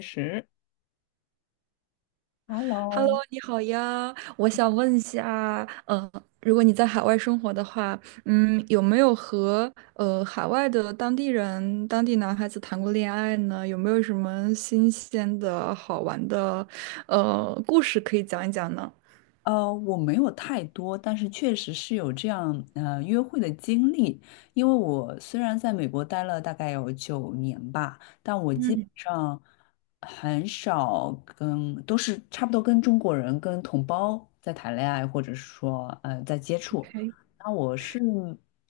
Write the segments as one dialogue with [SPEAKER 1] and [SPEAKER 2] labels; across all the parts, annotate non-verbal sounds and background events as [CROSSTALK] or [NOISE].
[SPEAKER 1] 确实，
[SPEAKER 2] Hello，
[SPEAKER 1] Hello，
[SPEAKER 2] 你好呀，我想问一下，如果你在海外生活的话，有没有和海外的当地人、当地男孩子谈过恋爱呢？有没有什么新鲜的好玩的故事可以讲一讲呢？
[SPEAKER 1] 我没有太多，但是确实是有这样约会的经历。因为我虽然在美国待了大概有9年吧，但我基本
[SPEAKER 2] 嗯
[SPEAKER 1] 上很少跟，都是差不多跟中国人、跟同胞在谈恋爱，或者是说在接触。
[SPEAKER 2] ，OK，
[SPEAKER 1] 那我是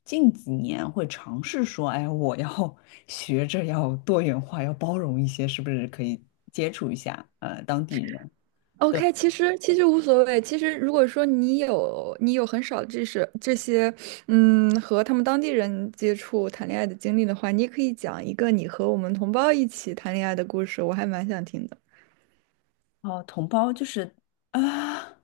[SPEAKER 1] 近几年会尝试说，哎，我要 [LAUGHS] 学着要多元化，要包容一些，是不是可以接触一下当地人？
[SPEAKER 2] OK，其实无所谓。其实如果说你有你有很少这是这些，嗯，和他们当地人接触谈恋爱的经历的话，你也可以讲一个你和我们同胞一起谈恋爱的故事，我还蛮想听的。
[SPEAKER 1] 哦，同胞就是啊，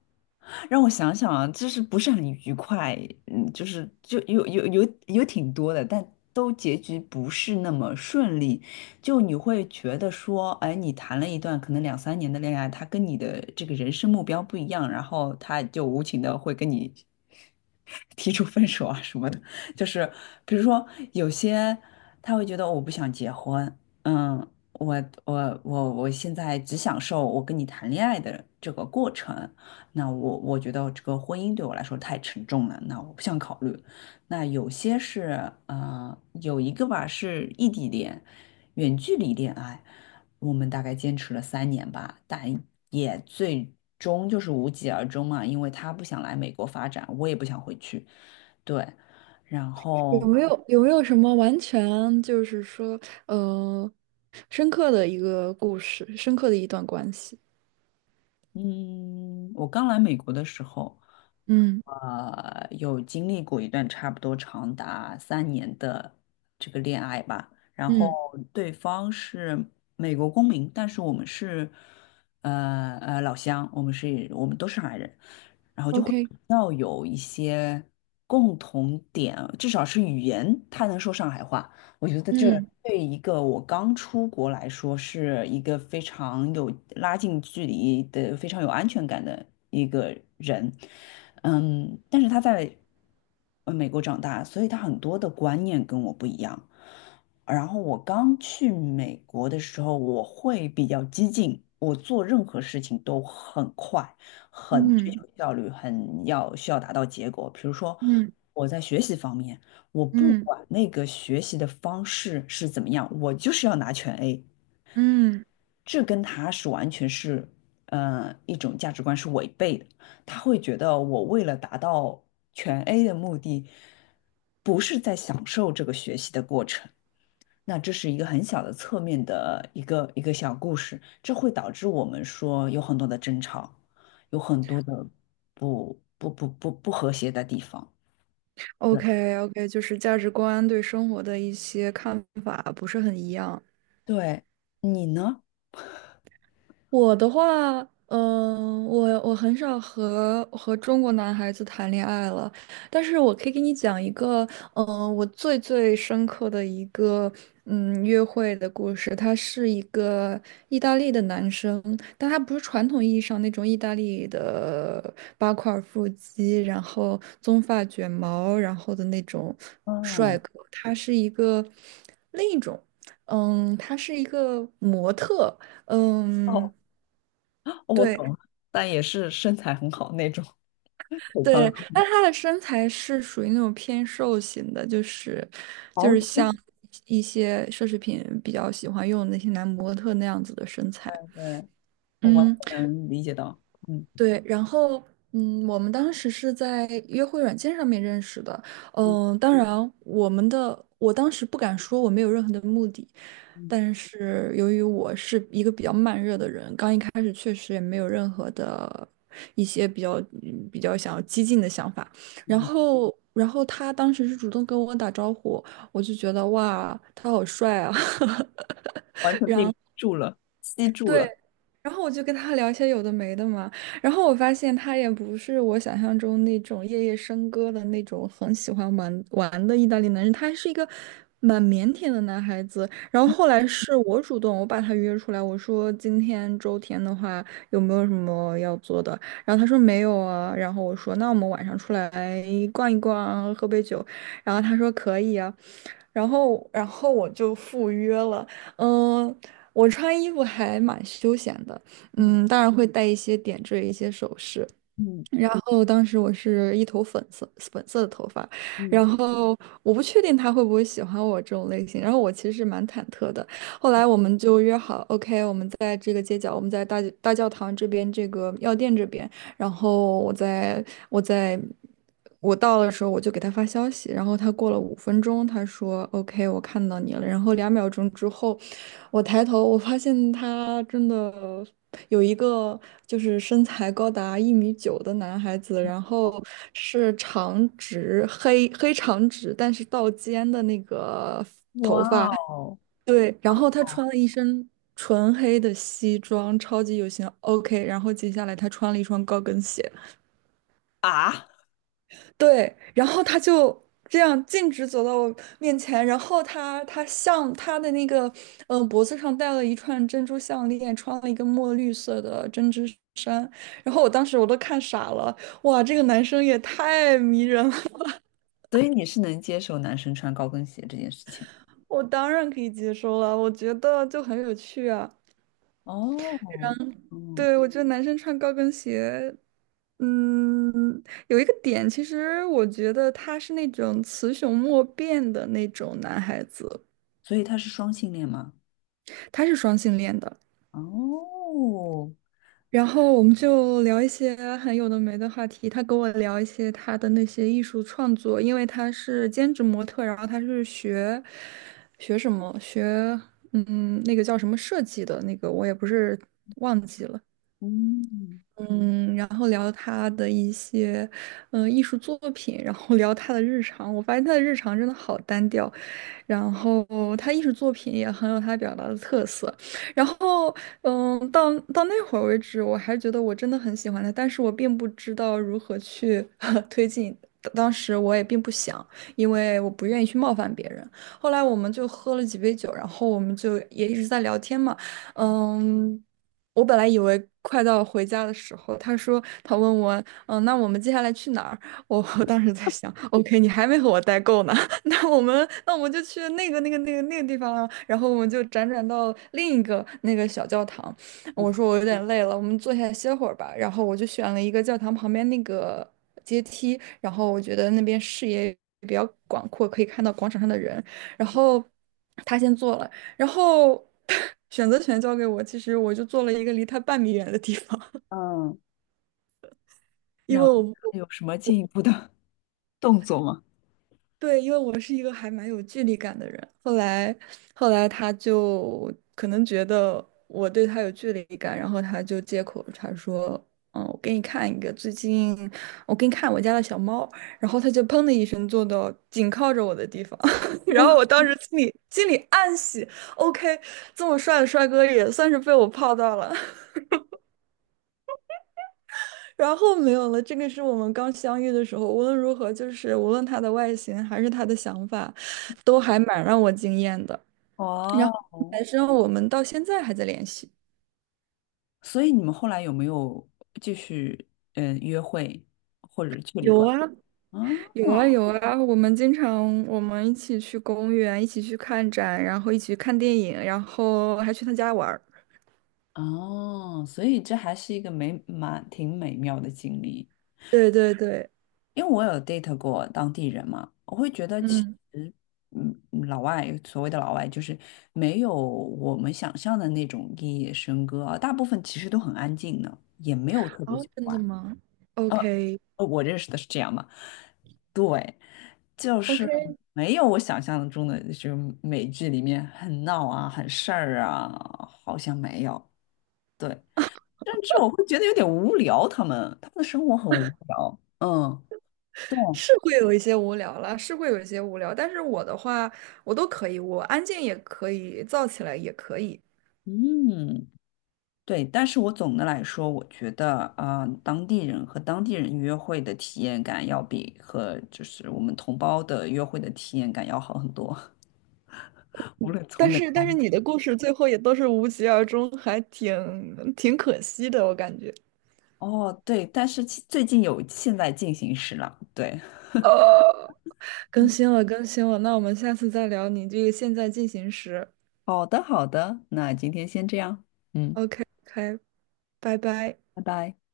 [SPEAKER 1] 让我想想啊，就是不是很愉快，就是就有挺多的，但都结局不是那么顺利，就你会觉得说，哎，你谈了一段可能两三年的恋爱，他跟你的这个人生目标不一样，然后他就无情的会跟你 [LAUGHS] 提出分手啊什么的，就是比如说有些他会觉得我不想结婚。嗯，我我现在只享受我跟你谈恋爱的这个过程，那我觉得这个婚姻对我来说太沉重了，那我不想考虑。那有些是有一个吧是异地恋，远距离恋爱，我们大概坚持了三年吧，但也最终就是无疾而终嘛，因为他不想来美国发展，我也不想回去，对，然后
[SPEAKER 2] 有没有什么完全就是说，呃，深刻的一个故事，深刻的一段关系？
[SPEAKER 1] 嗯，我刚来美国的时候。
[SPEAKER 2] 嗯
[SPEAKER 1] 有经历过一段差不多长达三年的这个恋爱吧，然后
[SPEAKER 2] 嗯
[SPEAKER 1] 对方是美国公民，但是我们是老乡，我们都是上海人，
[SPEAKER 2] ，OK。
[SPEAKER 1] 要有一些共同点，至少是语言，他能说上海话。我觉得这
[SPEAKER 2] 嗯
[SPEAKER 1] 对一个我刚出国来说，是一个非常有拉近距离的、非常有安全感的一个人。嗯，但是他在美国长大，所以他很多的观念跟我不一样。然后我刚去美国的时候，我会比较激进，我做任何事情都很快。很追求
[SPEAKER 2] 嗯
[SPEAKER 1] 效率，很需要达到结果。比如说，
[SPEAKER 2] 嗯
[SPEAKER 1] 我在学习方面，我不
[SPEAKER 2] 嗯
[SPEAKER 1] 管那个学习的方式是怎么样，我就是要拿全 A，
[SPEAKER 2] 嗯。
[SPEAKER 1] 这跟他是完全是，一种价值观是违背的。他会觉得我为了达到全 A 的目的，不是在享受这个学习的过程。那这是一个很小的侧面的一个小故事，这会导致我们说有很多的争吵，有很多的不和谐的地方。对，
[SPEAKER 2] OK， OK，就是价值观对生活的一些看法不是很一样。
[SPEAKER 1] 对，你呢？
[SPEAKER 2] 我的话，嗯、我很少和中国男孩子谈恋爱了，但是我可以给你讲一个，嗯、我最深刻的一个，嗯，约会的故事。他是一个意大利的男生，但他不是传统意义上那种意大利的八块腹肌，然后棕发卷毛，然后的那种帅
[SPEAKER 1] 哦
[SPEAKER 2] 哥。他是一个另一种，嗯，他是一个模特。嗯，
[SPEAKER 1] 哦，我
[SPEAKER 2] 对
[SPEAKER 1] 懂了，但也是身材很好那种，腿长
[SPEAKER 2] 对，
[SPEAKER 1] 好
[SPEAKER 2] 但她的身材是属于那种偏瘦型的，
[SPEAKER 1] [LAUGHS] 好
[SPEAKER 2] 就是像
[SPEAKER 1] 巾。
[SPEAKER 2] 一些奢侈品比较喜欢用的那些男模特那样子的身材。
[SPEAKER 1] 对，我完
[SPEAKER 2] 嗯，
[SPEAKER 1] 全能理解到，嗯
[SPEAKER 2] 对，然后嗯，我们当时是在约会软件上面认识的，
[SPEAKER 1] 嗯
[SPEAKER 2] 嗯，当然我们的我当时不敢说我没有任何的目的，
[SPEAKER 1] 嗯
[SPEAKER 2] 但是由于我是一个比较慢热的人，刚一开始确实也没有任何的一些比较比较想要激进的想法，
[SPEAKER 1] 嗯
[SPEAKER 2] 然后他当时是主动跟我打招呼，我就觉得哇，他好帅啊。[LAUGHS]
[SPEAKER 1] 完全被迷住了，吸住
[SPEAKER 2] 对，
[SPEAKER 1] 了。
[SPEAKER 2] 然后我就跟他聊一些有的没的嘛，然后我发现他也不是我想象中那种夜夜笙歌的那种很喜欢玩玩的意大利男人，他是一个蛮腼腆的男孩子。然后后来是我主动，我把他约出来，我说今天周天的话有没有什么要做的？然后他说没有啊，然后我说那我们晚上出来逛一逛，喝杯酒，然后他说可以啊，然后我就赴约了。嗯，我穿衣服还蛮休闲的，嗯，当然会带一些点缀、一些首饰。
[SPEAKER 1] 嗯
[SPEAKER 2] 然后当时我是一头粉色的头发，
[SPEAKER 1] 嗯，
[SPEAKER 2] 然后我不确定他会不会喜欢我这种类型，然后我其实蛮忐忑的。后来我们就约好，OK，我们在这个街角，我们在大教堂这边这个药店这边。然后我在我到的时候，我就给他发消息，然后他过了五分钟，他说 "OK，我看到你了。"然后两秒钟之后，我抬头，我发现他真的有一个就是身材高达一米九的男孩子，然后是长直，但是到肩的那个
[SPEAKER 1] 哇哦
[SPEAKER 2] 对，然后他穿了一身纯黑的西装，超级有型。OK，然后接下来他穿了一双高跟鞋。
[SPEAKER 1] 啊！
[SPEAKER 2] 对，然后他就这样径直走到我面前，然后他的那个脖子上戴了一串珍珠项链，穿了一个墨绿色的针织衫，然后我当时我都看傻了，哇，这个男生也太迷人了，
[SPEAKER 1] 所以你是能接受男生穿高跟鞋这件事情？
[SPEAKER 2] [LAUGHS] 我当然可以接受了，我觉得就很有趣啊。
[SPEAKER 1] 哦，嗯，
[SPEAKER 2] 对，我觉得男生穿高跟鞋，嗯，有一个点，其实我觉得他是那种雌雄莫辨的那种男孩子。
[SPEAKER 1] 所以他是双性恋吗？
[SPEAKER 2] 他是双性恋的。
[SPEAKER 1] 哦，
[SPEAKER 2] 然后我们就聊一些很有的没的话题。他跟我聊一些他的那些艺术创作，因为他是兼职模特，然后他是学学什么学那个叫什么设计的那个，我也不是忘记了。
[SPEAKER 1] 嗯
[SPEAKER 2] 嗯，然后聊他的一些艺术作品，然后聊他的日常。我发现他的日常真的好单调。然后他艺术作品也很有他表达的特色。然后，嗯，到那会儿为止，我还觉得我真的很喜欢他，但是我并不知道如何去 [LAUGHS] 推进。当时我也并不想，因为我不愿意去冒犯别人。后来我们就喝了几杯酒，然后我们就也一直在聊天嘛。嗯，我本来以为快到回家的时候，他问我，嗯，那我们接下来去哪儿？我 [LAUGHS] 我当时在想，OK，你还没和我待够呢。那我们就去那个地方了，然后我们就辗转到另一个那个小教堂。我说我有点累了，我们坐下来歇会儿吧。然后我就选了一个教堂旁边那个阶梯，然后我觉得那边视野比较广阔，可以看到广场上的人。然后他先坐了，然后 [LAUGHS] 选择权交给我，其实我就坐了一个离他半米远的地方，
[SPEAKER 1] 嗯，
[SPEAKER 2] 因为
[SPEAKER 1] 然后
[SPEAKER 2] 我。
[SPEAKER 1] 还有什么进一步的 [LAUGHS] 动作吗？
[SPEAKER 2] 对，因为我是一个还蛮有距离感的人，后来他就可能觉得我对他有距离感，然后他就借口他说，嗯，我给你看我家的小猫，然后他就砰的一声坐到紧靠着我的地方，[LAUGHS] 然后我当时心里暗喜，OK，这么帅的帅哥也算是被我泡到了。然后没有了，这个是我们刚相遇的时候，无论如何，就是无论他的外形还是他的想法，都还蛮让我惊艳的。然后
[SPEAKER 1] 哦，
[SPEAKER 2] 男生我们到现在还在联系。
[SPEAKER 1] 所以你们后来有没有继续约会或者去旅
[SPEAKER 2] 有
[SPEAKER 1] 馆？
[SPEAKER 2] 啊，
[SPEAKER 1] 哦
[SPEAKER 2] 有啊，有啊！我们一起去公园，一起去看展，然后一起去看电影，然后还去他家玩儿。
[SPEAKER 1] 哦，所以这还是一个蛮挺美妙的经历。
[SPEAKER 2] 对对对，
[SPEAKER 1] 因为我有 date 过当地人嘛，我会觉得其
[SPEAKER 2] 嗯，
[SPEAKER 1] 实，老外所谓的老外就是没有我们想象的那种夜夜笙歌啊，大部分其实都很安静的，也没有特别
[SPEAKER 2] 好，
[SPEAKER 1] 喜
[SPEAKER 2] 真的
[SPEAKER 1] 欢。
[SPEAKER 2] 吗
[SPEAKER 1] 呃，
[SPEAKER 2] ？OK，OK，
[SPEAKER 1] 我认识的是这样嘛，对，就是没有我想象中的，就是美剧里面很闹啊、很事儿啊，好像没有。对，甚至我会觉得有点无聊，他们的生活很无聊。嗯，对，
[SPEAKER 2] 是会有一些无聊啦，是会有一些无聊，但是我的话，我都可以，我安静也可以，燥起来也可以。
[SPEAKER 1] 嗯。对，但是我总的来说，我觉得啊当地人和当地人约会的体验感要比和就是我们同胞的约会的体验感要好很多，[LAUGHS] 无论从哪
[SPEAKER 2] 但
[SPEAKER 1] 方
[SPEAKER 2] 是
[SPEAKER 1] 面。
[SPEAKER 2] 你的故事最后也都是无疾而终，还挺可惜的，我感觉。
[SPEAKER 1] 哦，对，但是最近有现在进行时了，对，
[SPEAKER 2] 呃，更新了，更新了，那我们下次再聊你这个现在进行时。
[SPEAKER 1] 好的，好的，那今天先这样，嗯。
[SPEAKER 2] OK，OK，拜拜。
[SPEAKER 1] 拜拜。